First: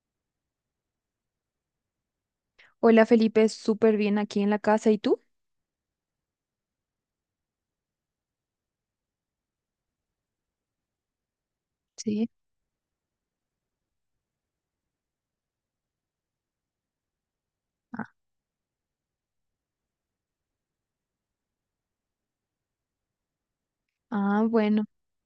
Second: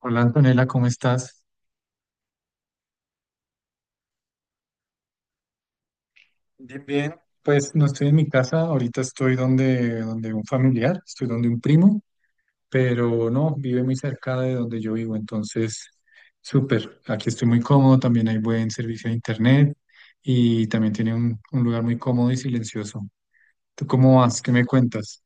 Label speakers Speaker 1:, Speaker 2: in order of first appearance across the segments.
Speaker 1: Hola Antonella, ¿cómo estás?
Speaker 2: Hola Felipe, súper bien aquí en la casa. ¿Y tú?
Speaker 1: Bien, bien. Pues no estoy en mi casa, ahorita estoy donde un familiar, estoy donde un primo,
Speaker 2: Sí.
Speaker 1: pero no, vive muy cerca de donde yo vivo, entonces súper. Aquí estoy muy cómodo,
Speaker 2: Ah,
Speaker 1: también hay buen servicio de internet y también tiene un lugar muy cómodo y silencioso. ¿Tú cómo vas?
Speaker 2: Ah,
Speaker 1: ¿Qué me
Speaker 2: bueno.
Speaker 1: cuentas?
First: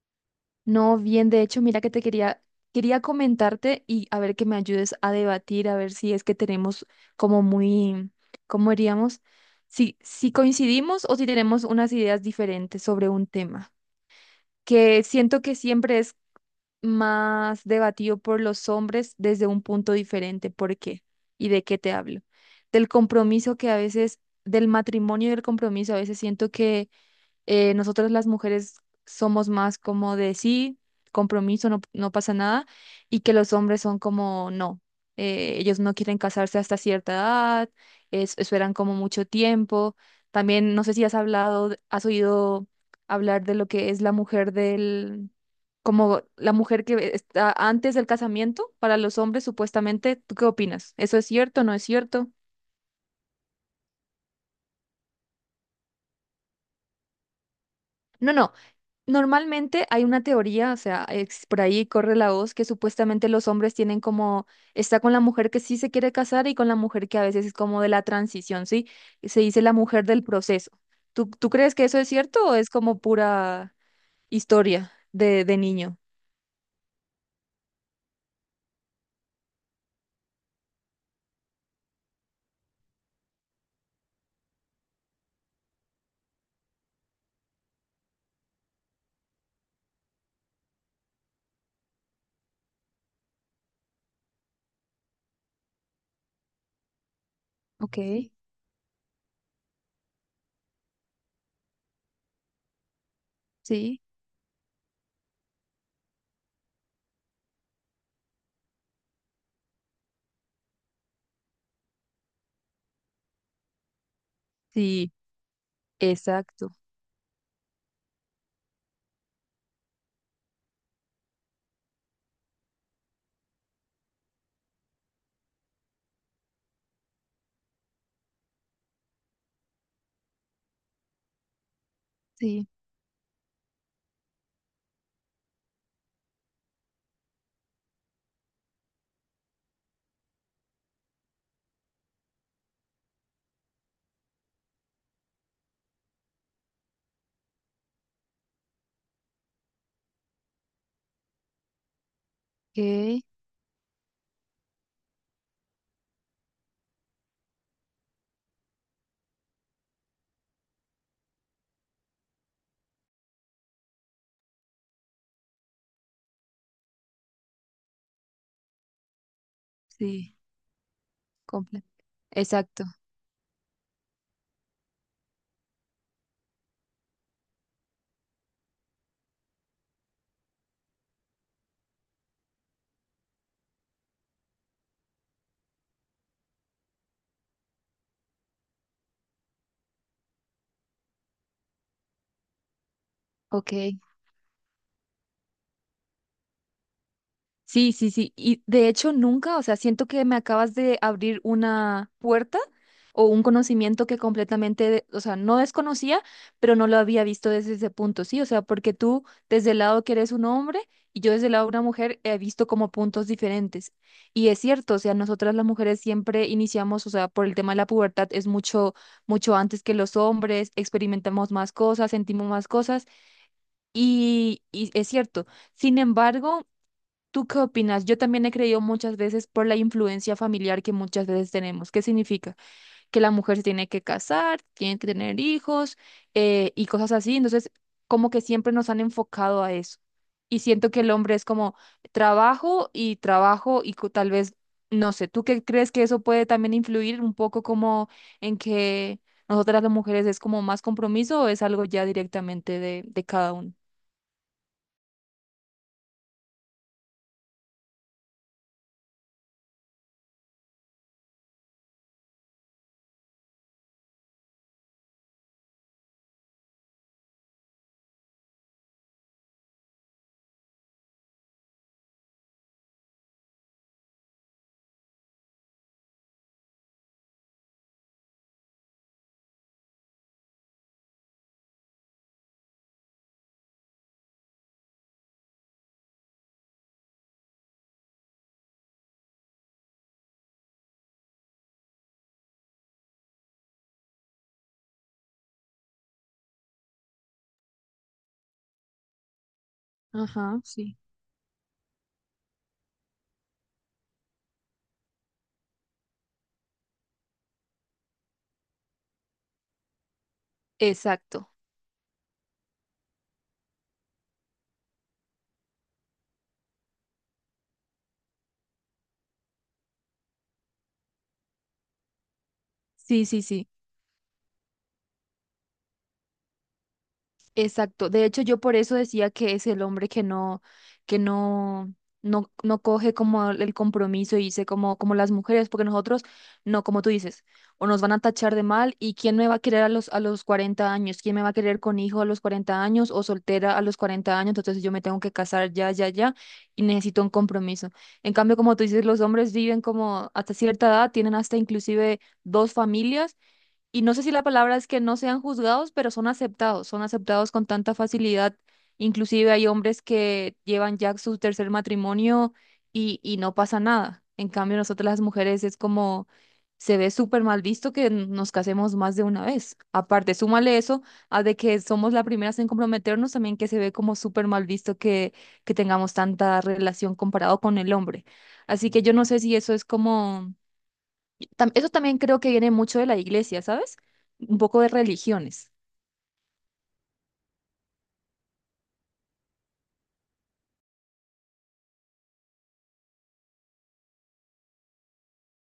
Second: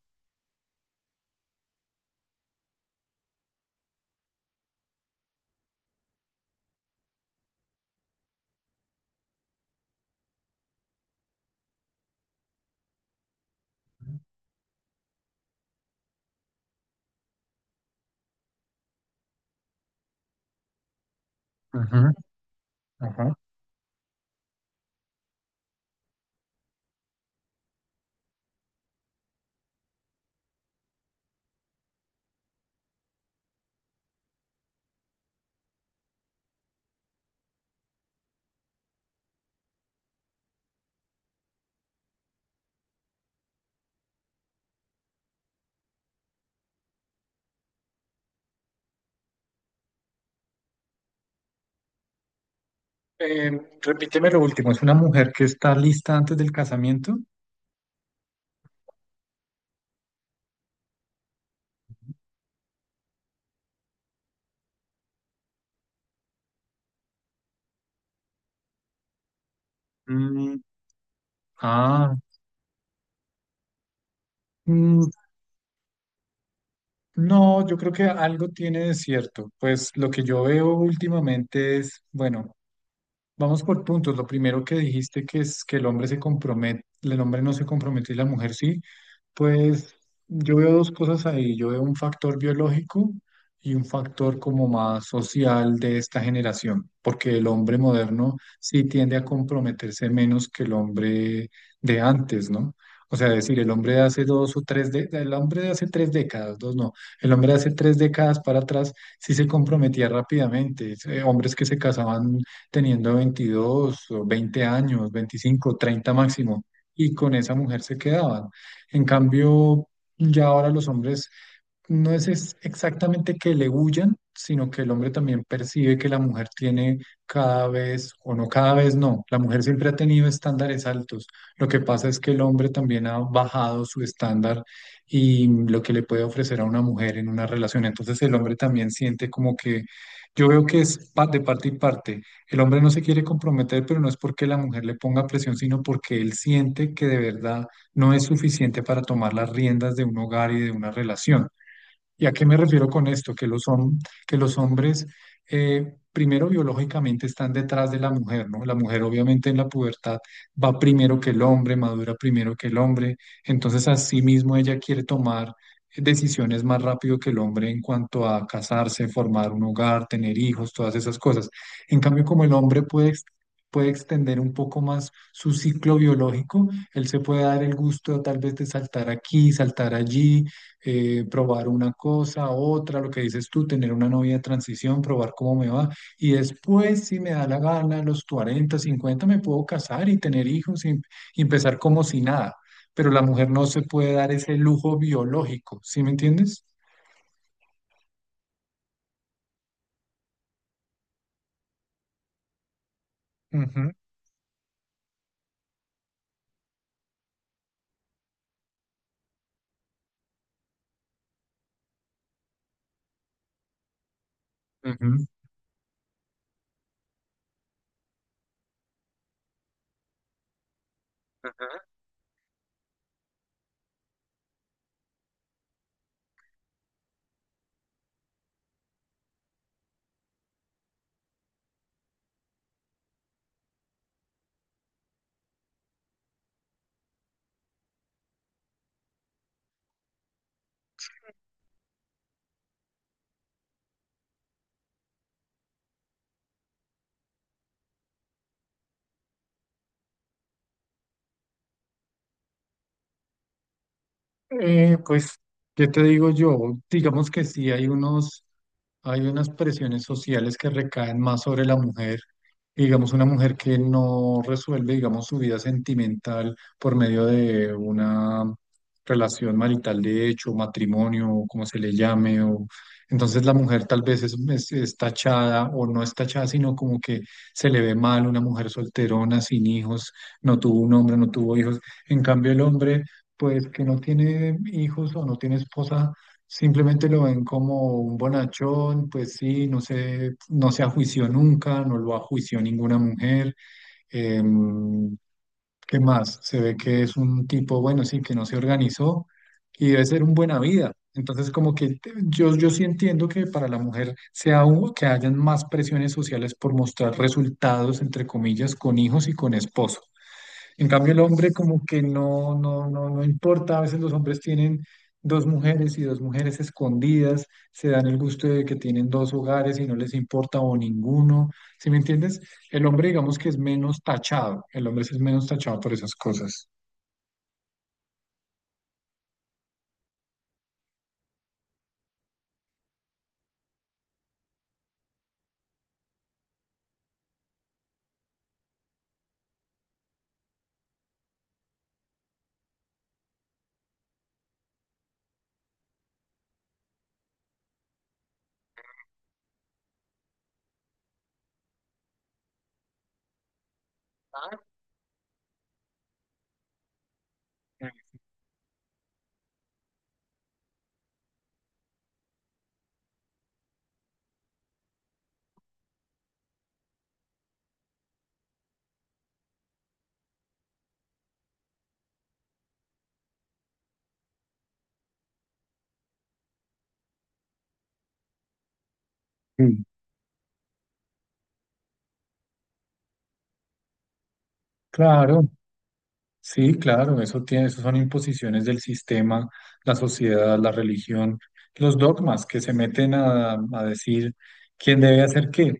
Speaker 2: No, bien, de hecho, mira que te quería comentarte y a ver que me ayudes a debatir, a ver si es que tenemos como muy, ¿cómo diríamos? Si coincidimos o si tenemos unas ideas diferentes sobre un tema, que siento que siempre es más debatido por los hombres desde un punto diferente. ¿Por qué? ¿Y de qué te
Speaker 1: Ajá,
Speaker 2: hablo? Del
Speaker 1: ajá.
Speaker 2: compromiso que a veces, del matrimonio y del compromiso, a veces siento que nosotras las mujeres somos más como de sí, compromiso, no, no pasa nada, y que los hombres son como no, ellos no quieren casarse hasta cierta edad, esperan como mucho tiempo. También no sé si has hablado, has oído hablar de lo que es la mujer del, como la mujer que está antes del casamiento para los hombres supuestamente. ¿Tú qué opinas? ¿Eso es cierto?
Speaker 1: Eh, Repíteme lo último, ¿es una mujer que está lista antes del casamiento?
Speaker 2: No, no. Normalmente hay una teoría, o sea, por ahí corre la voz que supuestamente los hombres tienen como, está con la mujer que sí se quiere casar y con la mujer que a veces es como de la transición, ¿sí? Y se dice la mujer del
Speaker 1: Mm,
Speaker 2: proceso. ¿Tú crees que eso es
Speaker 1: ah,
Speaker 2: cierto o es como pura historia de niño?
Speaker 1: No, yo creo que algo tiene de cierto. Pues lo que yo veo últimamente es, bueno, vamos por puntos. Lo primero que dijiste que es que el hombre se compromete, el hombre no se compromete y la mujer sí. Pues yo veo dos cosas ahí. Yo veo un factor biológico y un factor como más social de esta generación, porque el hombre
Speaker 2: Ok,
Speaker 1: moderno sí tiende a comprometerse menos que el hombre de antes, ¿no? O sea, decir, el hombre de
Speaker 2: sí.
Speaker 1: hace dos o tres, el hombre de hace tres décadas, dos no, el hombre de hace tres décadas para atrás sí se comprometía rápidamente. Hombres que se casaban teniendo 22 o 20 años,
Speaker 2: Sí,
Speaker 1: 25, 30 máximo,
Speaker 2: exacto.
Speaker 1: y con esa mujer se quedaban. En cambio, ya ahora los hombres no es exactamente que le huyan, sino que el hombre también percibe que la mujer tiene cada vez, o no cada vez no, la mujer siempre ha tenido estándares altos. Lo que pasa es que el
Speaker 2: Sí,
Speaker 1: hombre también ha bajado su estándar y lo que le puede ofrecer a una mujer en una relación. Entonces el hombre también siente como que yo veo que es de parte y parte. El hombre no se quiere comprometer, pero no es porque la mujer le ponga presión, sino porque él siente que de verdad no es suficiente para tomar las riendas de un hogar y de una relación. ¿Y a qué me refiero con
Speaker 2: ok.
Speaker 1: esto? Que que los hombres, primero biológicamente, están detrás de la mujer, ¿no? La mujer obviamente en la pubertad va primero que el hombre, madura primero que el hombre, entonces así mismo ella quiere tomar decisiones más rápido que el hombre en cuanto a casarse, formar un hogar, tener
Speaker 2: Sí,
Speaker 1: hijos, todas esas cosas. En
Speaker 2: completo.
Speaker 1: cambio, como el hombre
Speaker 2: Exacto.
Speaker 1: puede, puede extender un poco más su ciclo biológico, él se puede dar el gusto tal vez de saltar aquí, saltar allí, probar una cosa, otra, lo que dices tú, tener una novia de transición, probar cómo me va. Y después, si me da la gana, a los 40 50 me puedo casar y tener hijos y empezar como si nada. Pero la mujer no
Speaker 2: Ok.
Speaker 1: se puede dar ese lujo biológico, ¿sí me entiendes?
Speaker 2: Sí, sí, sí. Y de hecho nunca, o sea, siento que me acabas de abrir una puerta o un
Speaker 1: Ujú,
Speaker 2: conocimiento que completamente, o sea, no desconocía, pero no lo había visto desde ese punto, sí, o sea, porque tú desde el lado que eres un hombre y yo desde el lado de una mujer he visto como puntos diferentes. Y es cierto, o sea,
Speaker 1: ujú.
Speaker 2: nosotras las mujeres siempre iniciamos, o sea, por el tema de la pubertad es mucho antes que los hombres, experimentamos más cosas, sentimos más cosas y es cierto. Sin embargo, ¿tú qué opinas? Yo también he creído muchas veces por la influencia familiar que muchas veces tenemos. ¿Qué significa? Que la mujer se tiene que casar, tiene que tener hijos, y cosas así. Entonces, como que siempre nos han enfocado a eso. Y siento que el hombre es como trabajo y trabajo y tal vez, no sé, ¿tú qué crees que eso puede también influir un poco como en que nosotras las mujeres es como más compromiso o es algo ya directamente de cada uno?
Speaker 1: Eh, pues, ¿Qué te digo yo? Digamos que hay unas presiones sociales que recaen más sobre la mujer. Digamos, una mujer que no resuelve, digamos, su vida sentimental por medio de una relación marital de hecho, matrimonio, o como se le llame, o entonces la mujer tal vez es tachada o no es tachada, sino como que se le ve mal una mujer solterona, sin hijos, no tuvo un hombre, no tuvo hijos. En cambio, el hombre pues que no tiene hijos o no tiene esposa, simplemente lo ven como un bonachón, pues sí, no se ajuició nunca, no lo ajuició ninguna mujer. em, ¿Qué más? Se ve que es un tipo, bueno, sí, que no se organizó y debe ser un buena
Speaker 2: Ajá,
Speaker 1: vida.
Speaker 2: sí.
Speaker 1: Entonces, como que te- yo sí entiendo que para la mujer sea que hayan más presiones sociales por mostrar resultados, entre comillas, con hijos y con esposo. En cambio, el
Speaker 2: Exacto.
Speaker 1: hombre como que no, no, no importa. A veces los hombres tienen dos mujeres y dos mujeres escondidas, se dan el gusto de que tienen dos hogares y no les importa o ninguno. ¿Sí me entiendes? El hombre
Speaker 2: Sí,
Speaker 1: digamos
Speaker 2: sí,
Speaker 1: que es
Speaker 2: sí.
Speaker 1: menos tachado. El hombre sí es menos tachado por esas cosas.
Speaker 2: Exacto. De hecho, yo por eso decía que es el hombre que no, no, no coge como el compromiso y dice como, como las mujeres, porque nosotros, no, como tú dices, o nos van a tachar de mal, y quién me va a querer a los, 40 años, quién me va a querer con hijo a los 40 años o soltera a los 40 años, entonces yo me tengo que casar ya, ya, ya, y necesito un compromiso. En cambio, como tú dices, los hombres viven como hasta cierta edad, tienen hasta inclusive dos familias y no sé si la palabra es que no sean juzgados, pero son aceptados con tanta facilidad. Inclusive hay hombres que llevan ya su tercer matrimonio y no pasa nada. En cambio, nosotras las mujeres es como se ve súper mal visto que nos casemos más de una vez. Aparte, súmale eso a de que somos las primeras en comprometernos, también que se ve como súper mal visto que tengamos tanta relación comparado con el hombre. Así que yo no sé si eso
Speaker 1: Mm.
Speaker 2: es como eso también creo que viene mucho de la iglesia, ¿sabes? Un poco de
Speaker 1: Claro.
Speaker 2: religiones.
Speaker 1: Sí, claro, eso tiene, eso son imposiciones del sistema, la sociedad, la religión, los dogmas que se meten a decir quién debe hacer qué.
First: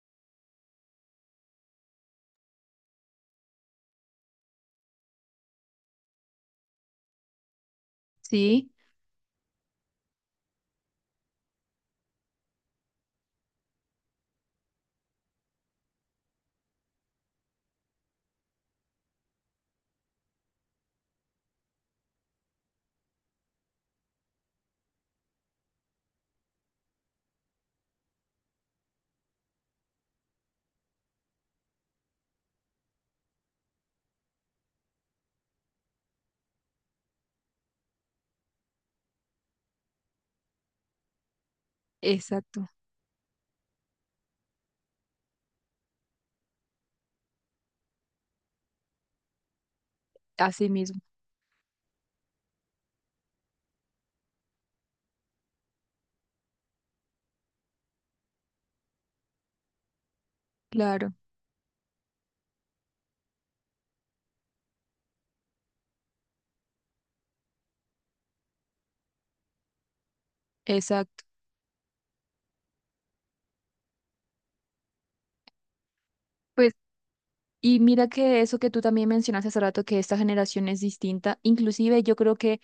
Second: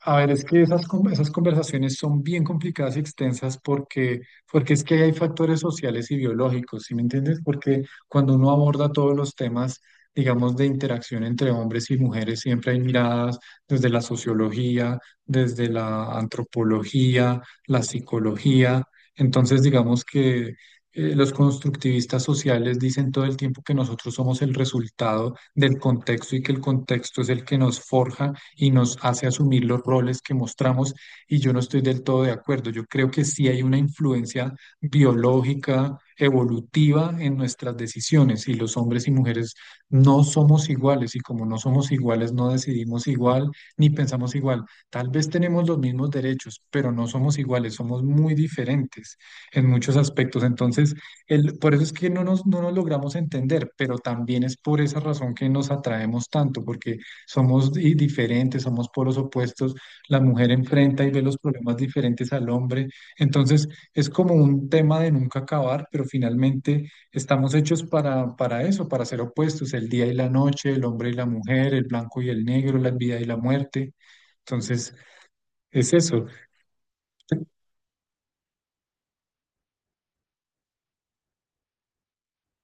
Speaker 1: A ver, es que esas conversaciones son bien complicadas y extensas porque es que hay factores sociales y biológicos, ¿sí me entiendes? Porque cuando uno
Speaker 2: Sí,
Speaker 1: aborda todos los temas, digamos, de interacción entre hombres y mujeres, siempre hay miradas desde la sociología, desde la antropología, la psicología, entonces, digamos que los constructivistas sociales dicen todo el tiempo que nosotros somos el resultado del contexto y que el contexto es el que nos forja y nos hace asumir los roles que mostramos y yo no estoy del todo de acuerdo. Yo creo que sí hay una influencia biológica, evolutiva en nuestras decisiones y los hombres y mujeres no somos iguales y como no somos iguales no
Speaker 2: exacto.
Speaker 1: decidimos igual ni pensamos igual. Tal vez tenemos los mismos derechos, pero no somos iguales, somos muy diferentes en muchos aspectos.
Speaker 2: Así
Speaker 1: Entonces,
Speaker 2: mismo,
Speaker 1: el, por eso es que no nos logramos entender, pero también es por esa razón que nos atraemos tanto, porque somos diferentes, somos polos opuestos. La mujer enfrenta y
Speaker 2: claro,
Speaker 1: ve los problemas diferentes al hombre. Entonces, es como un tema de nunca acabar, pero finalmente estamos hechos para eso, para ser opuestos, el día y la noche, el hombre y
Speaker 2: exacto.
Speaker 1: la mujer, el blanco y el negro, la vida y la muerte. Entonces, es eso.
Speaker 2: Pues, y mira que eso que tú también mencionaste hace rato, que esta generación es distinta, inclusive yo creo que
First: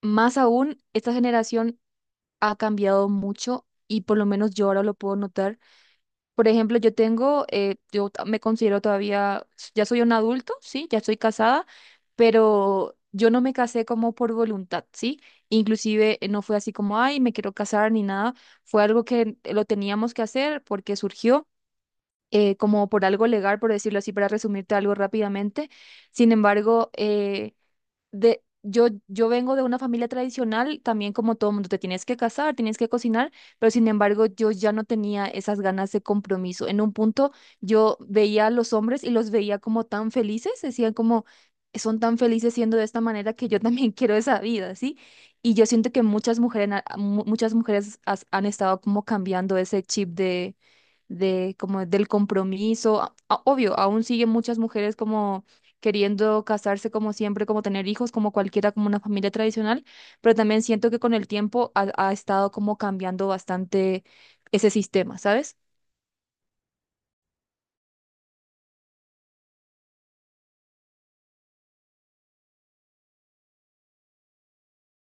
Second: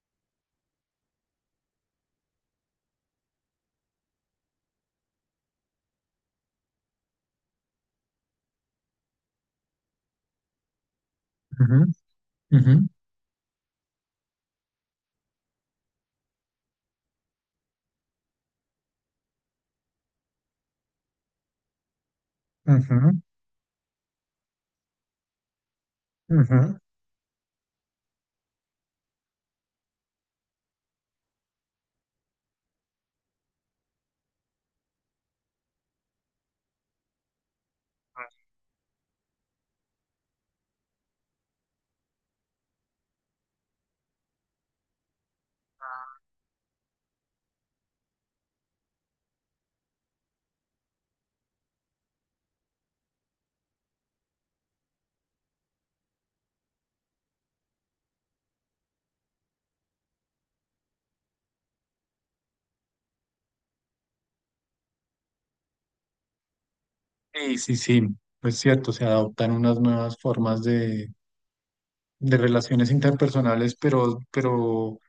Speaker 2: más aún, esta generación ha cambiado mucho y por lo menos yo ahora lo puedo notar. Por ejemplo, yo tengo, me considero todavía, ya soy un adulto, ¿sí? Ya estoy casada,
Speaker 1: Ujú, ujú,
Speaker 2: pero yo no me casé como por voluntad, ¿sí? Inclusive no fue así como, ay, me quiero casar ni nada, fue algo que lo teníamos que hacer porque surgió. Como por
Speaker 1: ujú,
Speaker 2: algo legal, por decirlo así, para resumirte algo rápidamente. Sin
Speaker 1: ujú.
Speaker 2: embargo, de, yo vengo de una familia tradicional, también como todo mundo, te tienes que casar, tienes que cocinar, pero sin embargo yo ya no tenía esas ganas de compromiso. En un punto yo veía a los hombres y los veía como tan felices, decían como, son tan felices siendo de esta manera que yo también quiero esa vida, ¿sí? Y yo siento que muchas mujeres, muchas mujeres han estado como cambiando ese chip de como del compromiso. Obvio, aún siguen muchas mujeres como queriendo casarse como siempre, como tener hijos, como cualquiera, como una familia tradicional, pero también siento que con el tiempo ha estado como cambiando bastante ese sistema, ¿sabes?
Speaker 1: Sí, sí, sí, es cierto, se adoptan unas nuevas formas de relaciones interpersonales, pero, pero,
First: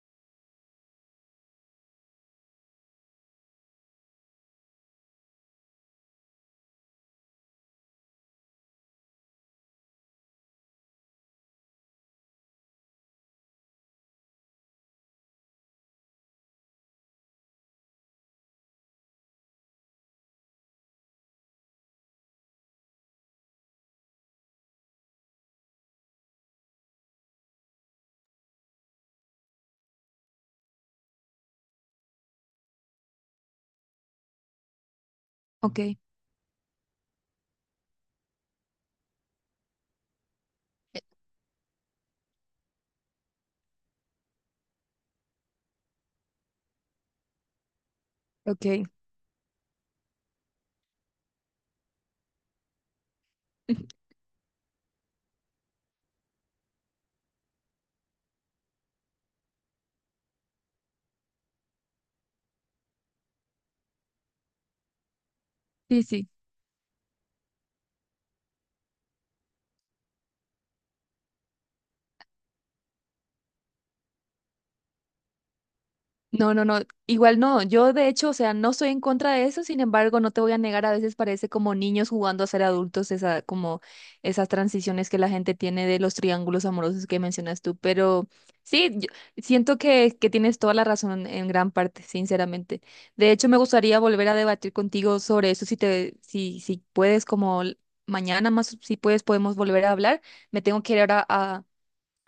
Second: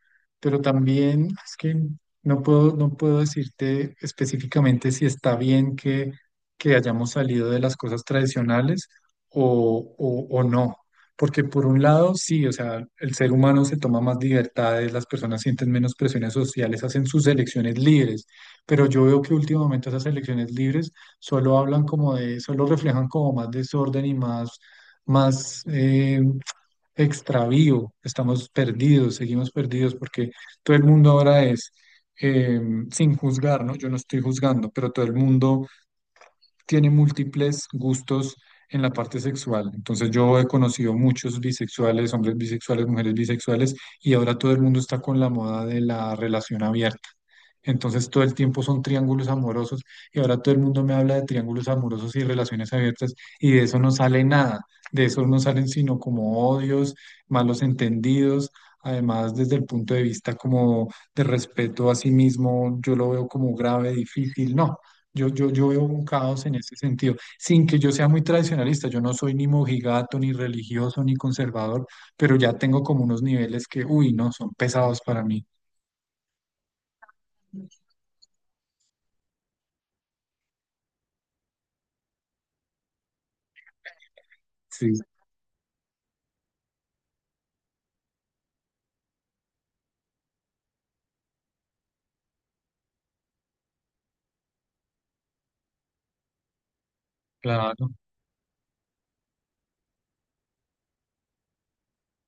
Speaker 1: pero también es que no puedo, no puedo decirte específicamente si está bien que hayamos salido de las cosas tradicionales o no. Porque por un lado, sí, o sea, el ser humano se toma más libertades, las personas sienten menos presiones sociales, hacen sus elecciones libres, pero yo veo que últimamente esas elecciones libres solo hablan como de, solo reflejan como más desorden y más, eh, extravío, estamos perdidos, seguimos perdidos, porque todo el mundo ahora es, eh, sin juzgar, ¿no? Yo no estoy juzgando, pero todo el mundo
Speaker 2: Ok,
Speaker 1: tiene múltiples gustos en la parte sexual. Entonces yo he conocido muchos bisexuales, hombres bisexuales, mujeres bisexuales, y ahora todo el mundo está con la moda de la relación abierta. Entonces todo el tiempo son
Speaker 2: ok.
Speaker 1: triángulos amorosos y ahora todo el mundo me habla de triángulos amorosos y relaciones abiertas y de eso no sale nada, de eso no salen sino como odios, malos entendidos, además desde el punto de vista como de respeto a sí mismo, yo lo veo como grave, difícil, no. Yo veo
Speaker 2: Sí,
Speaker 1: un
Speaker 2: sí.
Speaker 1: caos en ese sentido, sin que yo sea muy tradicionalista, yo no soy ni mojigato, ni religioso, ni conservador, pero ya tengo como unos niveles que, uy, no, son pesados para mí.
Speaker 2: No, no, no, igual no. Yo de hecho, o sea, no estoy en contra de eso, sin embargo, no te voy a negar, a veces parece como niños jugando a ser adultos, esa, como esas
Speaker 1: Sí,
Speaker 2: transiciones que la gente tiene de los triángulos amorosos que mencionas tú, pero sí, yo siento que, tienes toda la razón en gran parte, sinceramente. De hecho, me gustaría volver a debatir contigo sobre eso, si te, si puedes, como
Speaker 1: claro,
Speaker 2: mañana más, si puedes, podemos volver a hablar. Me tengo que ir ahora a,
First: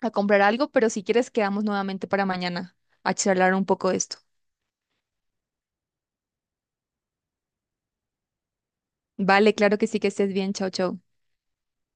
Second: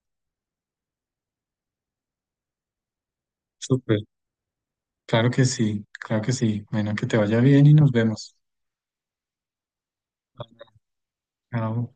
Speaker 2: comprar algo, pero si quieres, quedamos nuevamente para mañana a charlar un poco de
Speaker 1: súper,
Speaker 2: esto.
Speaker 1: claro que sí, claro que sí. Bueno, que te vaya bien y nos vemos.
Speaker 2: Vale, claro que sí, que estés bien. Chao, chao.
Speaker 1: Chao.